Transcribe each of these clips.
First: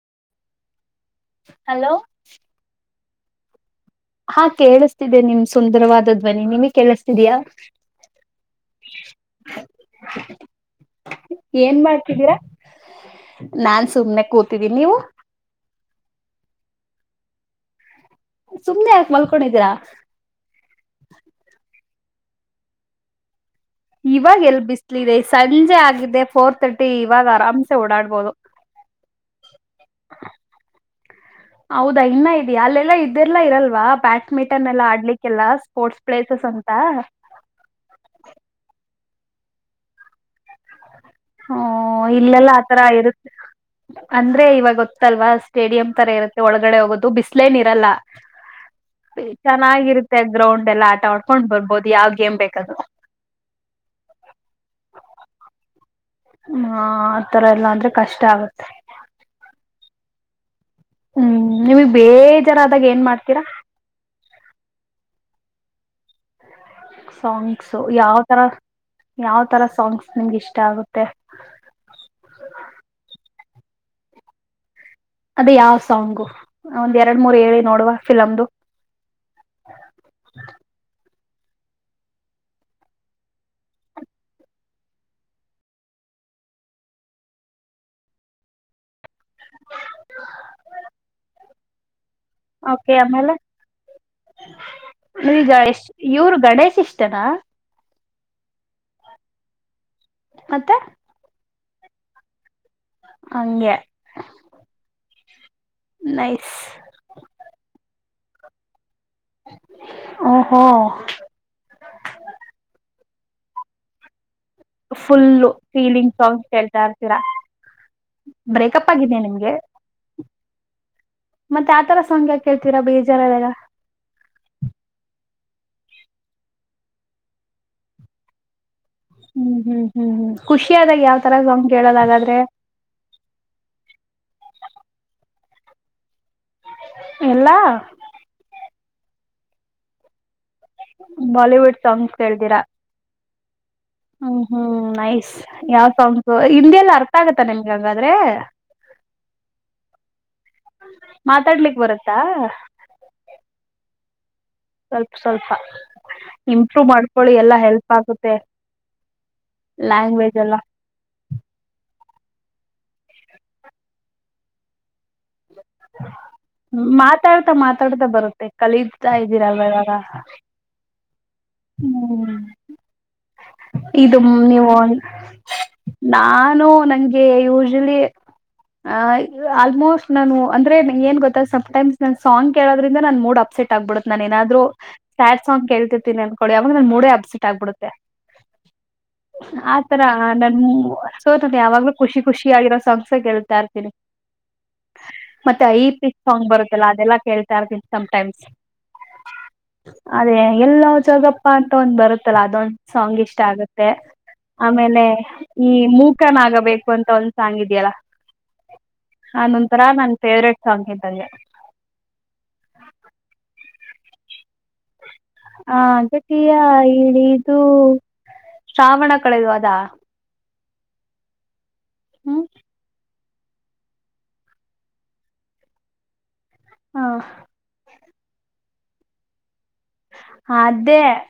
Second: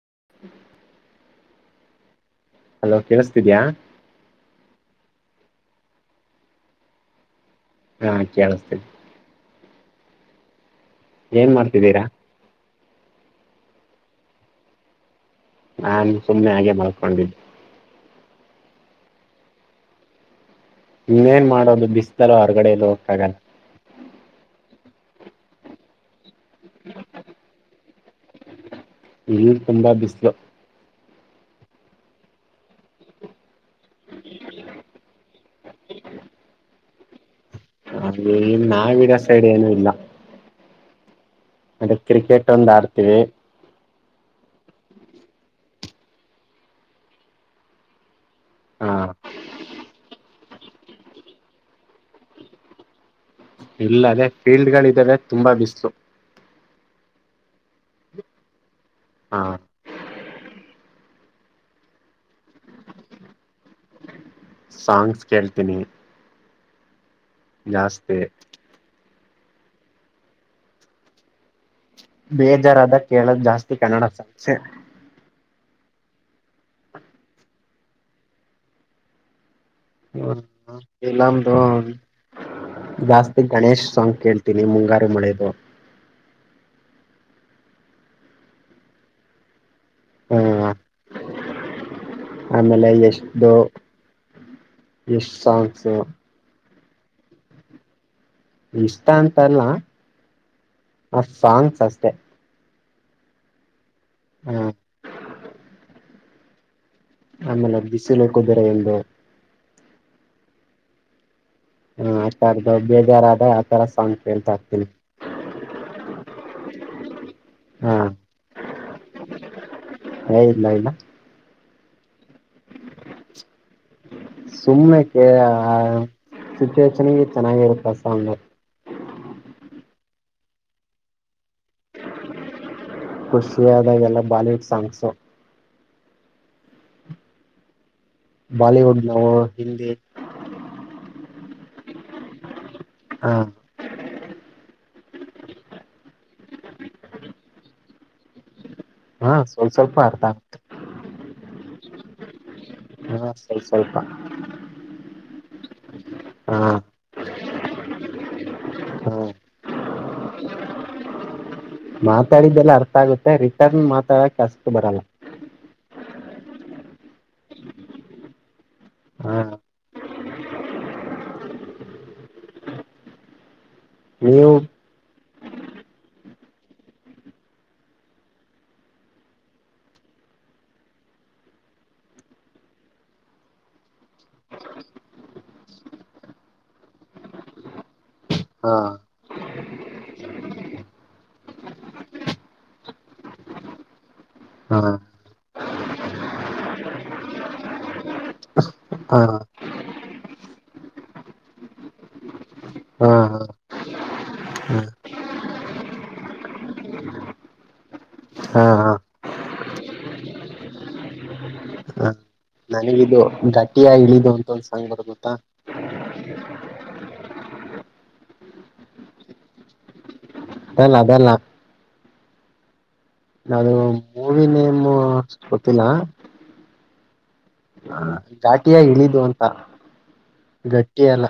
[unintelligible] Hello ಕೇಳಿಸ್ತಿದ್ಯಾಾ ಹಾ ಕೇಳಿಸ್ತಿದ್ದೆ ನಿಮ ಸುಂದರವಾದ ಧ್ವನಿ ನಿಮಗ್ ಕೇಳಿಸ್ತಿದಯಾ ಆ ಕಳಿಸಿದೆ ಏನ್ ಮಾಡ್ತಿದ್ದೀರಾ ನಾನ್ ಸುಮ್ನೆ ಕೂತಿದ್ದೀನಿ ನೀವು ನಾನ್ ಸುಮ್ಮನೆ ಹಾಗೆ ಮಾಡಕೊಂಡಿದ್ದಿ ಸುಮ್ನೆ ಯಾಕ ಮಲ್ಕೊಂಡಿದೀರಾ ಇನ್ನೇನ್ ಮಾಡೋದು ಬಿಸಲ್ಲ ಹೊರ್ಗಡೆ ಎಲ್ಲ ಹೋಗತಾಗಲ್ಲ ಇವಾಗ ಎಲ್ ಬಿಸ್ಲ ಇಿದೆ ಸಂಜೆ ಆಗಿದೆ ಫೋರ್ ತರ್ಟಿ ಇವಾಗ ಆರಾಮ್ಸೆ ಓಡಾಡ್ಬೋದು ಇಲ್ಲಿ ತುಂಬಾ ಬಿಸ್ಲು ಹೌದಾ ಇನ್ನ ಇದಿ ಅಲ್ಲೆಲ್ಲಾ ಇದ್ದೆರ್ಲ್ಲಾ ಇರಲ್ಲ ಲ್ವಾ ಬ್ಯಾಡ್ಮಿಂಟನ್ ಎಲ್ಲಾ ಆಡ್ಲಿಕ್ಕೆಲ್ಲ ಸ್ಪೋರ್ಟ್ಸ್ ಪ್ಲೇಸಸ್ ಅಂತ ಹಾಗೆ ನಾವಿಡ ಸೈಡ್ ಏನುೂ ಇಲ್ಲ ಹ ಅದೇ ಕ್ರಿಕೆಟ್ ಇಲ್ಲೆಲ್ಲ ಒಂದ್ ಆತರ ಆಡ್ತೀವಿ ಇರುತ್ತೆ ಅಂದ್ರೆ ಇವಾಗ ಗೊತ್ತಲ್ವಾ ಸ್ಟೇಡಿಯಂ್ ತರ ಇರುತ್ತೆ ಒಳಗಡೆ ಹೋಗೋದು ಬಿಸಲೇನ್ ಇರಲ್ಲ ಹ ಚೆನ್ನಾಗಿರುತ್ತೆ ಗ್ರೌಂಡ್ ಎಲ್ಲಾ ಆಟ ಆಡ್ಕೊಂಡ್ ಬರ್ಬೋದು ಯಾವ್ ಗೇಮ್ ಬೇಕಾದ್ರು ಇಲ್ಲ ಅದೇ ಫೀಲ್ಡ್ ಗಳಿದಾವೆ ತುಂಬಾ ಬಿಸ್ು ಹ್ಮ ಆತರ ಎಲ್ಲಾ ಅಂದ್ರೆ ಕಷ್ಟ ಆಗತ್ೆ ಹಾ ಹ್ಮ್ ನೀವಗ್ ಬೇಜಾರ ಆದಾಗ ಏನ್ ಮಾಡ್ತೀರಾ ಇನ್ನ ಸಾಂಗ್ಸು ಯಾವತರ ಯಾವ್ ತರ ಸಾಂಗ್ಸ್ ನಿಮ್ಗೆ ಇಷ್ಟ ಆಗುತ್ತೆ ಬೇಜಾರಾದಾಗ ಕೇಳ ಜಾಸ್ತಿ ಕನ್ನಡ ಸಾಸೆ ಅದೇ ಯಾವ್ ಸಾಂಗು ಒಂದ್ ಎರಡ್ ಮೂರ್ ಹೇಳಿ ನೋಡುವ ಫಿಲಮ್ದ ಇಲಾಮಧನ್ ಜಾಸ್ತಿ ಗಣೇಶ್ ಸಾಂಗ್ ಕೇಳ್ತೀನಿ ಮುಂಗಾರು ಮಳೆದು ಹಾ ಕೆ ಆಮೇಲೆ ಎಷ್ಟು ಈಗ ಎಷ್ಟ ಸಾಂಗ್ಸ್ ಇವರು ಗಣೇಶ್ ಇಷ್ಟ ಇತನಾ ಇಷ್ಟ ಅಂತಲ್ಲ ಮತ್ತೆ ಆ ಸಾಂಗ್ಸ್ ಅಷ್ಟತೆ ಹಂಗೆ ಹ್ಮ ನಸ್ ಆಮೇಲೆ ಬಿಸಿಲ ಕದರ ಒಂದು ಹೋ ಹ ಆತ್ದ ಬೇಜಾರದ ಆತರ ಸಾ ಫುಲ್ಲು ಫೀಲಿಂಗ್ ಸಾಂಗ್ಸ್ ಕೇಳ್ತಾ ಇರ್ತೀರಾ ಹಾ ಬ್ರೇಕಪ್ ಆಗಿದೆಿ ನಿಮ್ಗೆ ಹ ಇಲ್ಲ ಇಲ್ಲ ಮತ್ತೆ ಆ ತರ ಸಂಖ್ಯಾ ಸುನೆಕ್ಕೆ ಸಿಚುವೇಷನ್ಗೆ ಚೆನ್ನಾಗಿರುತ್ತಾ ಸಾಮರ್ ಹ್ಮ್ ಹ್ಮ್ ಹ್ಮ್ ಹ್ಮ್ ಖುಷಿ ಆದಾಗ ಯಾವ್ ತರ್ ಕೇಳೋದ ಹಾಗಾದ್ರೆ ಖುಷಿಯಾಗ ಎಲ್ಲ ಬಾಲಿವುಡ್ ಸಾಂಗ್ಸು ಎಲ್ಲಾ ಬಾಲಿವುಡ್ ನಾವು ಹಿಂದಿ ಬಾಲಿವುಡ್ ಸಾಂಗ್ಸ್ ಕೇಳ್ದಿರಾ ಹಾ ಹ್ಮ್ ಹ್ಮ್ ನೈಸ್ ಯಾವ್ ಸಾಂಗ್ಸು ಹಿಂದಿ ಎಲ್ಲ ಅರ್ಥ ಆಗತ್ತ ನಿಮ್ಗ ಹಂಗಾದ್ರೆ ಹಾ ಸ್ವಲ್ಪ ಸ್ವಲ್ಪ ಅರ್ಥ ಆಗುತ್ತೆ ಮಾತಾಡ್ಲಿಕ್ ಬರುತ್ತಾ ಹಾ ಸ್ವಲ್ಪ ಸ್ವಲ್ಪ ಸ್ವಲ್ಪ ಸ್ವಲ್ಪ ಹಾ ಇಂಪ್ರೂವ್ ಮಾಡ್ಕೊಳ್ಳಿ ಎಲ್ಲ ಹೆಲ್ಪ್ ಆಗುತ್ತೆ ಹಾ ಲ್ಯಾಂಗ್ವೇಜ್ ಎಲ್ಲ ಮಾತಾಡಿದ್ದೆಲ್ಲ ಅರ್ಥ ಆಗುತ್ತೆ ರಿಟರ್ನ್ ಮಾತಾಡಕ ಅಷ್ಟು ಬರಲ್ಲ [inaudible] ಮಾತಾಡ್ತಾ ಮಾತಾಡ್ತಾ ಬರುತ್ತೆ ಕಲೀತಾ ಹಾ ಇದ್ದೀರಲ್ವಾಗ ಹ್ಮ ಇದು ನೀವು ನಾನು ನಂಗೆ ಯೂಶಲಿ ಆ ಆಲ್ಮೋಸ್ಟ್ ನಾನು ಅಂದ್ರೆ ಏನ್ ಗೊತ್ತ ಸಮ್್ಟೈಮ್ಸ್ ನನ್ ಸಾಂಗ್ ಕೇಳೋದ್ರಿಂದ ನನ್ ಮೂಡ್ ಅಪ್ಸೆಟ್ ಆಗ್ಬಿಡುತ್ತ ನನ್ ಏನಾದ್ರು ಸ್ಯಾಡ್ ಸಾಂಗ್ ಕೇಳ್ತಿರ್ತೀಿ ಅನ್ಕಡಿ ಅವಾಗ ನನ್ ಮೂಡ ಅಸಟ್ಗ್ಬಿಡುತ್ತೆ ಹಾ ಆತರ ನನ್ ಸೋ ನನ್ ಯಾವಾಗ್ಲೂ ಖುಷಿ ಖುಷಿ ಆಗಿರೋ ಸಾಂಗ್ ನಾ ಕೇಳ್ತಾ ಇರ್ತೀನಿ ಹ ಮತ್ತೆ ಐ ಪಿಚ್ ಸಾಂಗ್ ಬರುತ್ತಲ್ಲ ಅದೆಲ್ಲಾ ಕೇಳ್ತಾ ಇರ್ತೀನಿ ಸಮಟೈಮ್ಸ್ ಹಾ ಅದೇ ಎಲ್ಲೋ ಜಾಗಪ್ಪ ಅಂತ ಒಂದ್ ಬರುತ್ತಲ್ಲ ಅದೊಂದ್ ಹಾ ಸಾಂಗ್ ಇಷ್ಟ ಹಾ ಆಗುತ್ತೆ ಹಾ ಆಮೇಲೆ ಈ ಮೂಕನಾಗಬೇಕು ಅಂತ ಒಂದ್ ಸಾಂಗ್ ಇದ್ಯಲ್ಲ ಹಾ ಹಾ ಅ [unintelligible] ನೊಂಂತರ ನನ್ ಫೇವ್ರೇಟ್ ಸಾಂಗ್ ಇದ್ದಂಗೆ ನನಗಿದದು ಗಟ್ಟಿಯ ಇಳಿದು ಅಂತ [inaudible] ಹ ಗಟಿಯ ಇಳಿದು ಶ್ರಾವಣ ಕಳೆದು ಅದಾ ಅದಲ್ಲ ಅದಲ್ಲ ಹ್ಮ ಹ [unintelligible] ಗೊತ್ತಿಲ್ಲ ಹಾ ಘಾಟಿಯ ಇಳಿದು ಅಂತ ಅದೇ ಗಟ್ಟಿ ಅಲ್ಲ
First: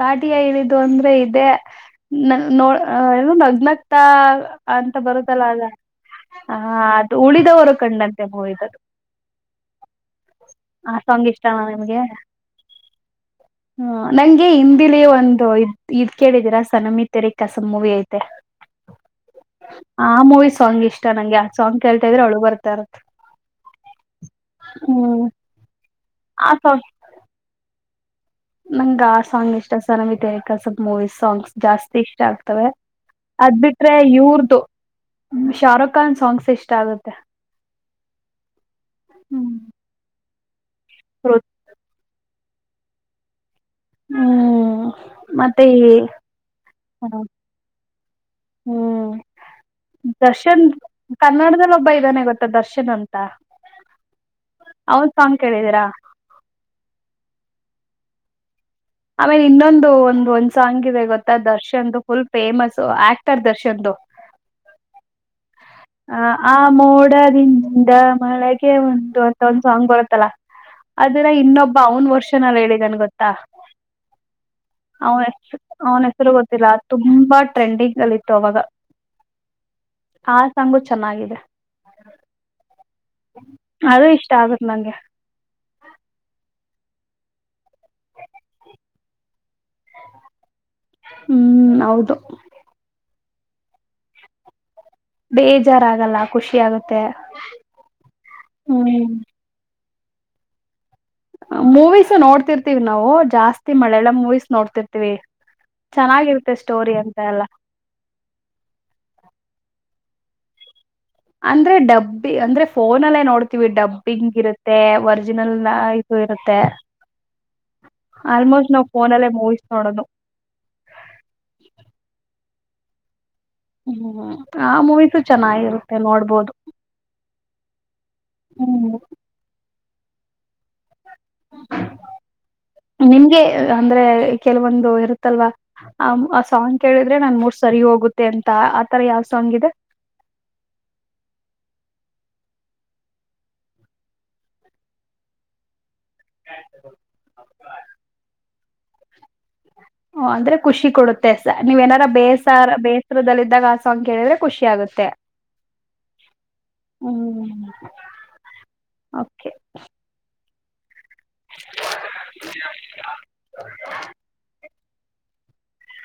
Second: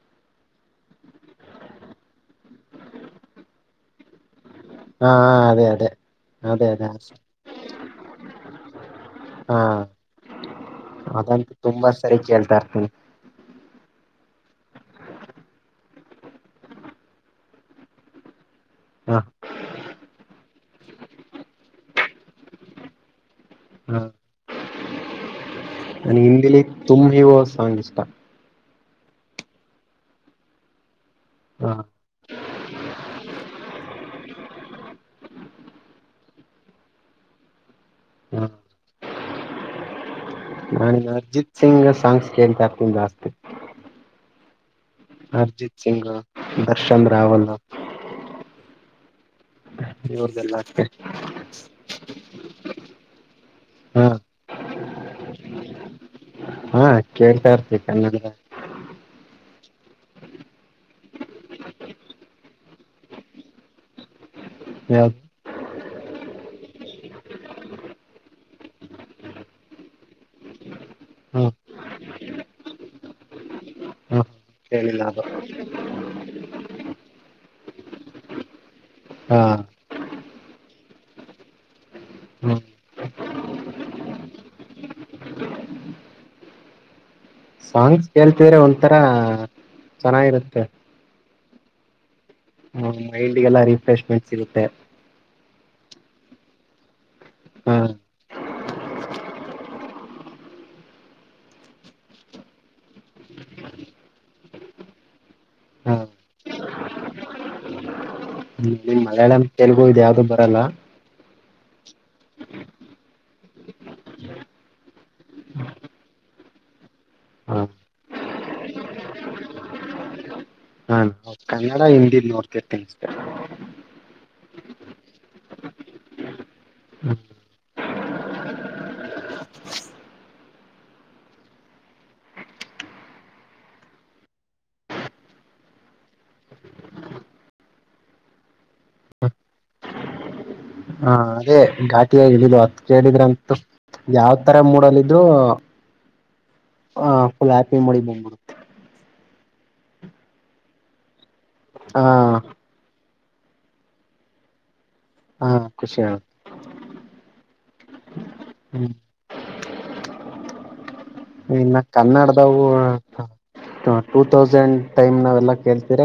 ಗಾಟಿಯಾ ಇಳಿದು ಅಂದ್ರೆ ಇದೆ [unintelligible] ನೋ ಏ ನಗ್ನಗ್ತಾ ಅಂತ ಹಾ ಬರುದಲ್ಲ ಅದ ಅದೇ ಅದೇ ಅದೇ ಹ ಅದೇ ಅದು ಉಳಿದವರು ಕಂಡಂತೆ ಮೂವಿ ದು ಅದು ಹಾ ಅದಂತೂ ಇಷ್ಟನಾ ತುಂಬಾ ನಿಮ್ಗೆ ಸರಿ ಕೇಳ್ತಾ ಇರ್ತನಿ ಹ ನಂಗೆ ಹಿಂದಿಲೀ ಒಂದು ಇದ್ ಕೇಳಿದೀರಾ ಸನಮಿ ತೆರಿ ಕಸ ಮೂವಿ ಐತೆ [inaudible] ಆ ಮೂವಿ ಸಾಂಗ್ ಇಷ್ಟ ನಂಗೆ ಆ ಸಾಂಗ್ ಕೇಳ್ತಾ ಇದ್ರೆ ಅಳು ಬರ್ತ ಇರುತೆ ಹ್ಮ ನಂಗೆ ಹಿಂದಿಲಿ ತುಮ್ಯೋ ಈಷ್ಟ ನಂಗ್ ಆ ಸಾಂಗ್ ಇಷ್ಟ ಸ [unintelligible] ನಮಕ ಸ್ವಲ್ ಮೂವೀ ಸಾಂಗ್ಸ್ ಹ ಜಾಸ್ತಿ ಇಷ್ಟ ಆಗ್ತವೆ ಅದ್ ಬಿಟ್ರೆ ಇವರದ್ದು ಶಾರುಖ್ ಖಾನ್ ಸಾಂಗ್ಸ್ ಇಷ್ಟ ಆಗುತ್ತೆ ಹ ಹ್ಮ್ ನಾನಿನ್ ಅರ್ಜಿತ್ ಸಿಂಗ್ ಸಾಂಗ್ಸ್ ಕೇಳ್ತಾ ಇರ್ತೀನಿ ಜಾಸ್ತಿ ಹ್ಮ ಅರ್ಜಿತ್ ಸಿಂಗ್ ದರ್ಶನ್ ರಾವಲ್ ಹ್ಮ್ ಇವ್ರ್ದೆಲ್ಲ ದರ್ಶನ್ ಕನ್ನಡದದಲ್ಲಿ ಒಬ್ಬ ಇದಾನೆ ಗೊತ್ತ ದರ್ಶನ್ ಅಂತ ಹಾ ಹೌದ [unintelligible] ಸಾಂಗ್ ಕೇಳಿದೀರಾ ಹಾ ಕೇಳ್ತಾ ಇರ್ತಿ ಕನ್ನಡ [inaudible] ಆಮೇಲೆ ಇನ್ನೊಂದು ಒಂದು ಒಂದ್ ಸಾಂಗ್ ಇದೆ ಗೊತ್ತಾ ದರ್ಶನ್ ಫುಲ್ ಫೇಮಸು ಆಕ್ಟರ್ ದರ್ಶನ್ದು [unintelligible] ಯ ಆ ಆ ಮೋಡದಿಂದ ಮಳೆಗೆ ಒಂದು ಅಂತ ಒಂದ್ ಸಾಂಗ್ ಬರುತ್ತಲ್ಲ ಅದನ್ನ ಹ ಇನ್ನೊಬ್ಬ ಅವನ್ ವರ್ಷನಲ್ ಹೇಳಿದನೆ ಗೊತ್ತಾ ಹಾ [unintelligible] ಹೆ ಅವನ ಹೆಸರು ಗೊತ್ತಿಲ್ಲ ತುಂಬಾ ಟ್ರೆಂಡಿಂಗ್ ಅಲ್ಲಿತ್ತು ಅವಾಗ ಹಾ ಆ ಸಾಂಗು ಚೆನ್ನಾಗಿದೆ ಹ್ಮ ಅದು ಇಷ್ಟ ಆಗುತೆ ನಂಗೆ [unintelligible] ಕೇಳ್ತಿದ್ರೆ ಒಂಥರಾ ಚೆನ್ನಾಗಿರುತ್ತೆ ಹ್ಮ್ ಹೌದು ಮೈಂಡ್ಗೆಲ್ಲಾ ರಿಫ್ರೆಶ್ಮೆಂಟ್ ಸಿಗುತ್ತೆ ಬೇಜಾರಾಗಲ್ಲ ಖುಷಿ ಆಗತ್ತೆ ಹ ಹ್ಮ್ ಮೂವೀಸೂ ನೋಡ್ತಿರ್ತಿವಿ ನಾವು ಜಾಸ್ತಿ ಮಳಿಯಾಳಂ ಮೂವೀಸ್ ನೋಡ್ತಿರ್ತಿವಿ ಹ ಚೆನ್ನಾಗಿರುತ್ತೆ ಸ್ಟೋರಿ ಅಂತ ಎಲ್ಲ ಹ್ಮ ನಿಮ್ ಮಲಯಾಳಂ ತೆಲುಗು ಇದ ಯಾವ್ದು ಬರಲ್ಲ ಅಂದ್ರೆ ಡಬ್ಬಿ ಅಂದ್ರೆ ಫೋನ ಅಲ್ಲೇ ನೋಡ್ತೀವಿ ಡಬ್ಬಿಂಗ್ ಇರುತ್ತೆ ಒರ್ಜಿನಲ್ ಇರುತ್ತೆ ಹ ಆಲ್ಮೋಸ್ಟ್ ನಾವು ಫೋನಲ್ಲೇ ಮೂವೀಸ್ ನೋಡೋದು ಹ ಕನ್ನಡ ಹಿಂದಿ ನೋಡ್ತಿರ್ತನ್ ಹ್ಮ್ ಆ ಮೂವಸು ಚೆನ್ನಾಗಿರುತ್ತೆ ನೋಡ್ಬೋದು ಹ ಹ್ಮ್ [inaudible] ನಿಮ್ಗೆ ಅಂದ್ರೆ ಕೆಲವೊಂದು ಇರುತ್ತಲ್ವಾ ಆ ಆ ಸಾಂಗ್ ಕೇಳಿದ್ರೆ ನನ್ ಮೂರ್ ಸರಿ ಹೋಗುತ್ತೆ ಅಂತ ಆತರ ಯಾವ್ ಸಾಂಗ್ ಇದೆ ಹ ಹ ಅದೇ ಘಾಟಿಯ ಇಳಿದು ಅತ್ ಕೇಳಿದ್ರಂತೂ ಯಾವ ತರ ಮೂಡಲ್ಿದ್ರು ಹ ಹಾ ಫುಲ್ ಹ್ಯಾಪಿ ಮಾಡಿ ಬ್ಬಡು ಓ ಅಂದ್ರೆ ಖುಷಿ ಕೊಡುತ್ತೆ ಸ ನೀವ್ ಹ ಏನಾರ ಬೇಸಾರ ಬೇ ಚಿತ್ರದಲ್ಲಿದ್ದಾಗ ಆಸಂಗ್ ಕೇಳಿದ್ರೆ ಖುಷಿ ಆಗುತ್ತೆ ಹ ಖುಷಿಯ ಹ್ಮ್ ಕೆ ಇನ್ನ ಕನ್ನಡದವು ಟೂ ತೌಸಂಡ್ ಟೈಮ್ ನಾವೆಲ್ಲ ಕೇಳ್ತೀರ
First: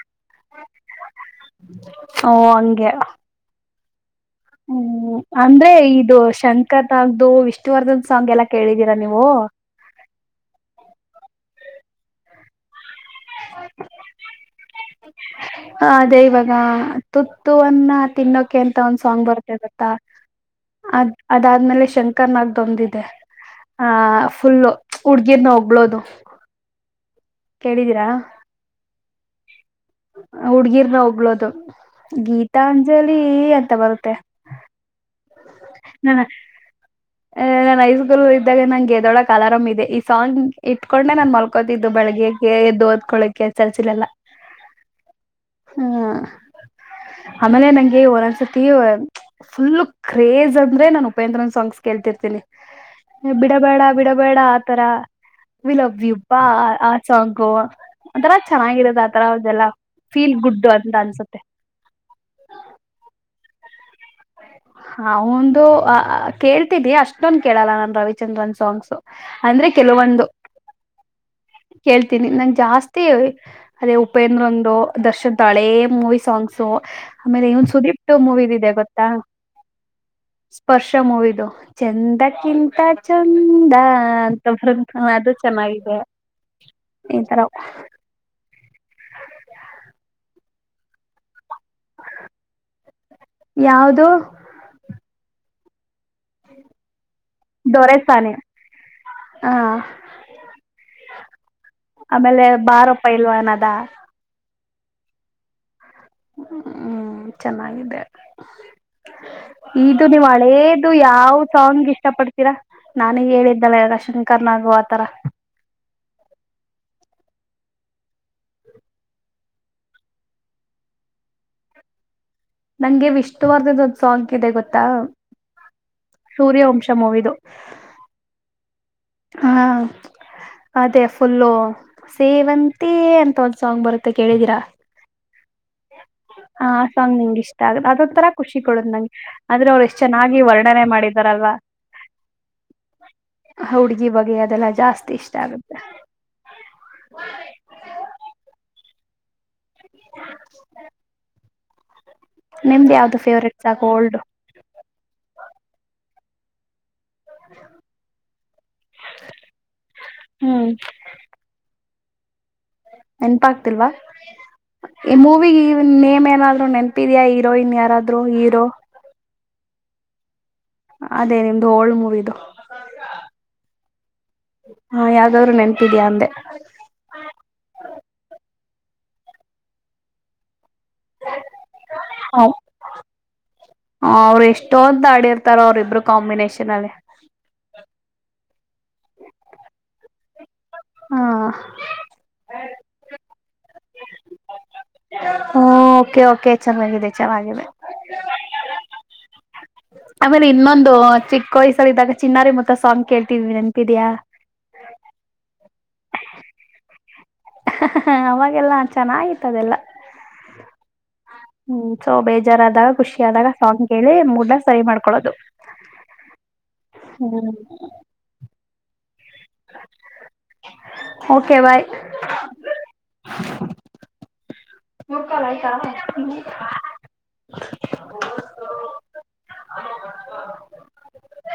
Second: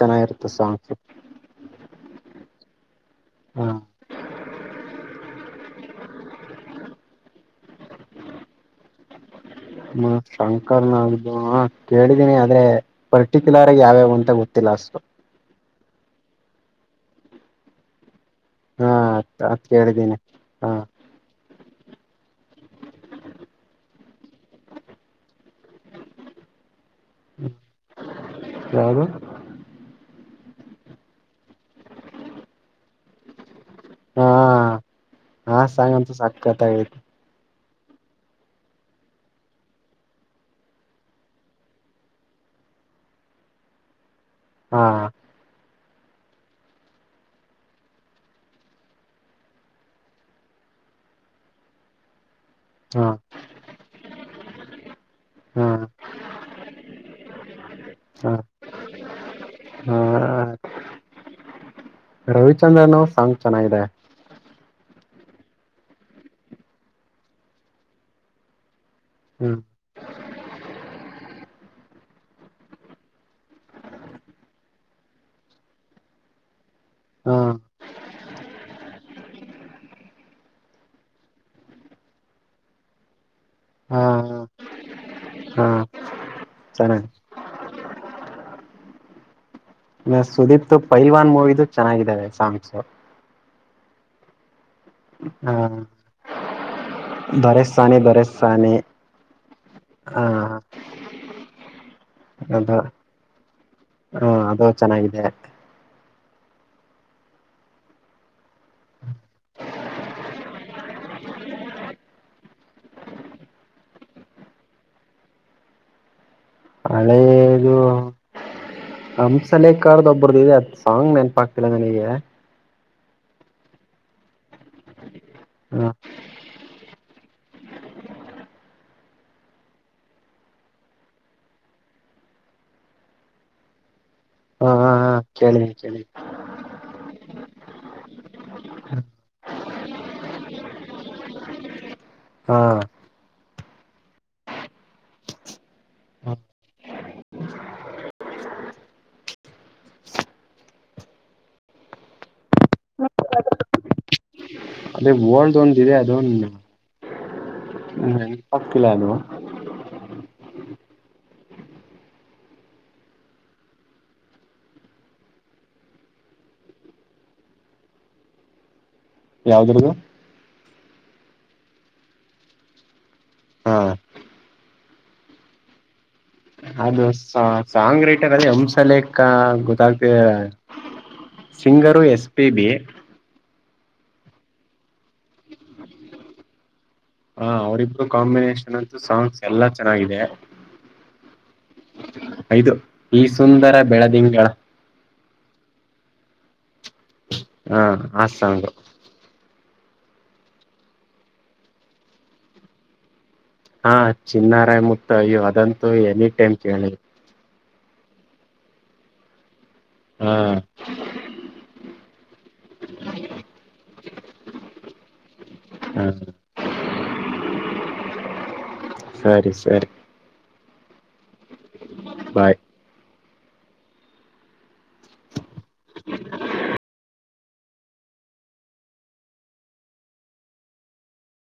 ಚೆನ್ನಾಗಿರುತ್ತೆ ಸಾಂಗ್ಸ್ ಓ ಹಂಗೆ ಹ ಹ್ಮ್ ಅಂದ್ರೆ ಇದು ಶಂಕರ್ಂಗ್ದು ವಿಷ್ಣುವರ್ಧನ್ ಸಾಂಗ್ ಎಲ್ಲ ಕೇಳಿದೀರಾ ನೀವು ಹ್ಮ ಶಂಕರ್ನು ಕೇಳಿದೀನಿ ಆದ್ರೆ ಪರ್ಟಿಕ್ಯುಲರ್ ಆಗಿ ಯಾವ್ಯಾವ ಅಂತ ಗೊತ್ತಿಲ್ಲ ಅಷ್ಟತೊ ಅದೆ ಇವಾಗ ತುತ್ತುವನ್ನ ತಿನ್ನೋಕೆಂತ ಹಾ ಒಂದ್ ಸಾಂಗ್ ಬರುತ್ತ ಅದ್ ಗತ್ತಾ ಕೇಳಿದ್ದೀನಿ ಹಾ ಅ್ ಅದಾದ್ಮೇಲೆ ಶಂಕರ್ ನಾಗ ತಂದಿದೆ ಆ ಫುಲ್ ಹುಡ್ಗಿನ ಹೋಗಳೋದು ಯಾರು ಹುಡ್ಗಿರ್ರ ಹಗ್ಳೋದು ಗೀತಾ ಅಂಜಲಿ ಎಂತ ಬರುತ್ತೆ ಹಾ ಸಂಗಂತು ಸಾಕ್ಕತ ಆಗ ನನ್ ಐಸ್ಗೂರು ಇದ್ದಾಗ ನಂಗೆದೊಳಗ್ ಅಲರಾಮ್ ಇದೆ ಈ ಸಾಂಗ್ ಇಟ್ಕೊಂಡೆ ನಾನನ್ ಮಲ್ಕೋತಿದ್ದು ಬೆಳಗ್ಗೆ ಎದ್ದ ಓದ್ಕೊಳ್ಳೋಕೆ ಚರ್ಚಿಲ್ಲಲ್ಲ ಹಾ ಹ್ಮ ಆಮೇಲೆ ನಂಗೆ ಒಂದೊಂದ್ಸತಿ ಫುಲ್ ಕ್ರೇಜ್ ಅಂದ್ರೆ ನಾನನ್ ಉಪೇಂದ್ರನ್ ಸಾಂಗ್ಸ್ ಕೇಳ್ತಿರ್ತೀನಿ ಹಾ ಬಿಡಬೇಡ ಬಿಡಬೇಡ ಆತರ ಹಾ ವಿಲವಬ್ಬಾ ಆ ಸಾಂಗು ಒಥರ ಹಾ ಚೆನ್ನಾಗಿರದ ಆತರ ಅದೆಲ್ಲ ಹಾ ಫೀಲ್ ಗುಡ್ ಅಂತ ಅನ್ಸುತ್ತೆ ರವಿಚಂದ್ರನ್ ಅವ ಸಾಂಗ್ ಚೆನ್ನಾಗಿದೆ ಹ ಒಂದು ಅ ಕೇಳ್ತಿದಿ ಅಷ್ಟೊಂದು ಕೇಳಲ್ಲ ನನ್ ರವಿಚಂದ್ರನ್ ಸಾಂಗ್ಸ್ ಹ್ಮ್ ಅಂದ್ರೆ ಕೆಲವೊಂದು ಕೇಳ್ತೀನಿ ನಂ ಜಾಸ್ತಿ ಅದೇ ಉಪೇಂದ್ರಂದರು ದರ್ಶನ್ ತಾಳೆ ಮೂವಿ ಸಾಂಗ್ಸ್ ಸೊ ಹಾ ಆಮೇಲೆ ಇನ್ ಸುದೀಪ್ ಮೂವ ಇದಿದೆ ಗೊತ್ತಾ ಹ್ಞ ಸ್ಪರ್ಶ ಮೂವಿದು ಚಂದಕ್ಕಿಂತ ಚಂದ ಹಾ ಅಂತ ಬರುಂತ ಅದು ಹಾ ಚೆನ್ನಾಗಿದೆ ಚೆನ್ನಾಗಿ ಈ ತರ ಸುದೀಪ್ತು ಪೈಲ್ವಾನ್ ಮೂವಿಿದು ಚೆನ್ನಾಗಿದ್ದಾವ ಸಾಂಗ್ಸ ಯಾವದು ಹಾ ದೊರೆಸಾನ್ನಿ ದೊರೆಸಾನೆ ದೊರೆಸಾನ್ನಿ ಹ ಹಾ ಆಮೇಲೆ ಬಾರೋ ಪೈಲ್ವಾನ್ ಅದ. ಹ ಅದು ಚೆನ್ನಾಗಿದೆ ಹ್ಮ್ ಚೆನ್ನಾಗಿದೆ ಇದು ನೀವು ಹಳೇ ಇದು ಯಾವ್ ಸಾಂಗ್ ಇಷ್ಟ ಪಡ್ತೀರಾ ನಾನೇ ಹೇಳಿದ್ದಳ ಶಂಕರ್ ನಾಗು ಆತರ. ಹಳೆದು ನಿಮ್ಸಲೆಕ ಅವ್ರ್ದ್ ಒಬ್ರುದ್ ಇದೆ ಅದ್ ಸಾಂಗ್ ನೆನ್ಪಾಗ್ ಆಗ್ತಿಲ್ಲ ನನಿಗೆ. ನಂಗೆ ವಿಷ್ಣುವರ್ಧದ ಸಾಂಗ್ ಇದೆ ಗೊತ್ತಾ ಹ ಸೂರ್ಯವಂಶ ಮೂವಿದು. [unintelligible] ಹಾ ಅದೇ ಫುಲ್ಲು ಸೇವಂತಿಯೇ ಅಂತ ಒಂದ್ ಸಾಂಗ್ ಬರುತ್ತೆ ಕೇಳಿದಿರಾ. ಹ ಕೇಳಿನಿ ಕೇಳಿನಿ ಹ ಅ ಸಾಂಗ್ ನಿಂಗ್ ಇಷ್ಟ ಅದ್ ಅದೊಂತರ ಖುಷಿ ಕೊಡುದ್ ನಂಗೆ ಆದ್ರೆ ಅವ್ರು ಎಷ್ಟ್ ಚೆನ್ನಾಗಿ ವರ್ಣ್ ತನೆ ಮಾಡಿದಾರಲ್ವಾ. ಹಾ ಅ ಹುಡ್ಗಿ ಬಗ್ಗೆ ಅದೆಲ್ಲಾ ಜಾಸ್ತಿ ಇಷ್ಟ ಆಗುತ್ತೆ. [unintelligible] ನಿಮ್ದ ಯಾವ್ದು ಫೇವ್ರೇಟ್ಸ್ಕು ಓಲ್ಡು. ಅದೆ ಓಲ್ಡ್ ದೊಂದ್ ಇದೆ ಅದೊಂದ್. [unintelligible] ಹ್ಮ ನೆನಪಾಗ್ತಿಲ್ಲ ಅದು. ಹ್ಮ್ ನೆನ್ಪಾಗ್ತಿಲ್ವಾ ಈ ಮೂವಿಗ್ ನೇಮ್ ಏನಾದ್ರು ನೆನ್ಪಿದಿಯಾ ಹೀರೋಯಿನ್ ಯಾರಾದ್ರೂ ಹೀರೋ. ಯಾವ್ದ್ರುದು ಅದೇ ನಿಮ್ದು ಓಲ್ಡ್ ಮೂವಿದು. ಹಾ ಹಾ ಯಾವ್ದಾದ್ರು ನೆನ್ಪಿದ್ಯಾ ಅಂದೆ. ಅದು ಸಾಂಗ್ ಸಾಂಗ್ ರೈಟರ್ ಅಲ್ಲಿ ಹಂಸ ಹಂಸಲೇಖ ಗೊತ್ತಾಗ್ದೆ ಸಿಂಗರು ಎಸ್ಪಿಬಿ. ಹ ಅವ್ರು ಎಷ್ಟೊಂದ್ ಆಡಿರ್ತಾರೆ ಅವ್ರ್ ಇಬ್ರು ಕಾಂಬಿನೇಷನ್ ಅಲ್ಲಿ. ಹಾ ಅವ್ರಿಬ್ರು ಕಾಂಬಿನೇಷನ್ ಅಂತೂ ಸಾಂಗ್ಸ್ ಎಲ್ಲಾ ಚೆನ್ನಾಗಿದೆ. ಹಾ ಐದು ಈ ಸುಂದರ ಬೆಳದಿಂಗಳ. ಹೊ ಓಕೆ ಓಕೆ ಚೆನ್ನಾಗಿದೆ ಚೆನ್ನಾಗಿದೆ. ಹ ಆ ಸಾಂಗ್ ಆಮೇಲೆ ಇನ್ನೊಂದು ಚಿಕ್ ವಯ್ಸಲ್ ಇದಾಗ ಚಿನ್ನಾರಿ ಮುತ್ತ ಸಾಂಗ್ ಕೇಳ್ ಹಾ ಚಿನ್ನಾರಾಯ್ ಮುತ್ತ ಅಯ್ಯೋ ಅದಂತೂ ಎನಿ ಟೈಮ್ ಕೇಳಿ ಹಃ ಹಃ ಅವಾಗೆಲ್ಲಾ ಚೆನ್ನಾಗಿತ್ ಅದೆಲ್ಲ. ಹಾ ಹ್ಮ ಸೊ ಬೇಜಾರಾದಾಗ ಖುಷಿಯ್ದಾಗ ಸಾಂಗ್ ಕೇಳಿ ಮೂಡ್ನ ಸರಿ ಮಾಡ್ಕೊಳ್ಳೋದು. ಹ ಹ್ಮ್ ಸರಿ ಸರಿ ಓಕೆ ಬಾಯ್. ಬಾಯ್ [inaudible] ಫೋನ್ ಕಾಲ್ ಆಯ್ತಾ. [unintelligible] [inaudible]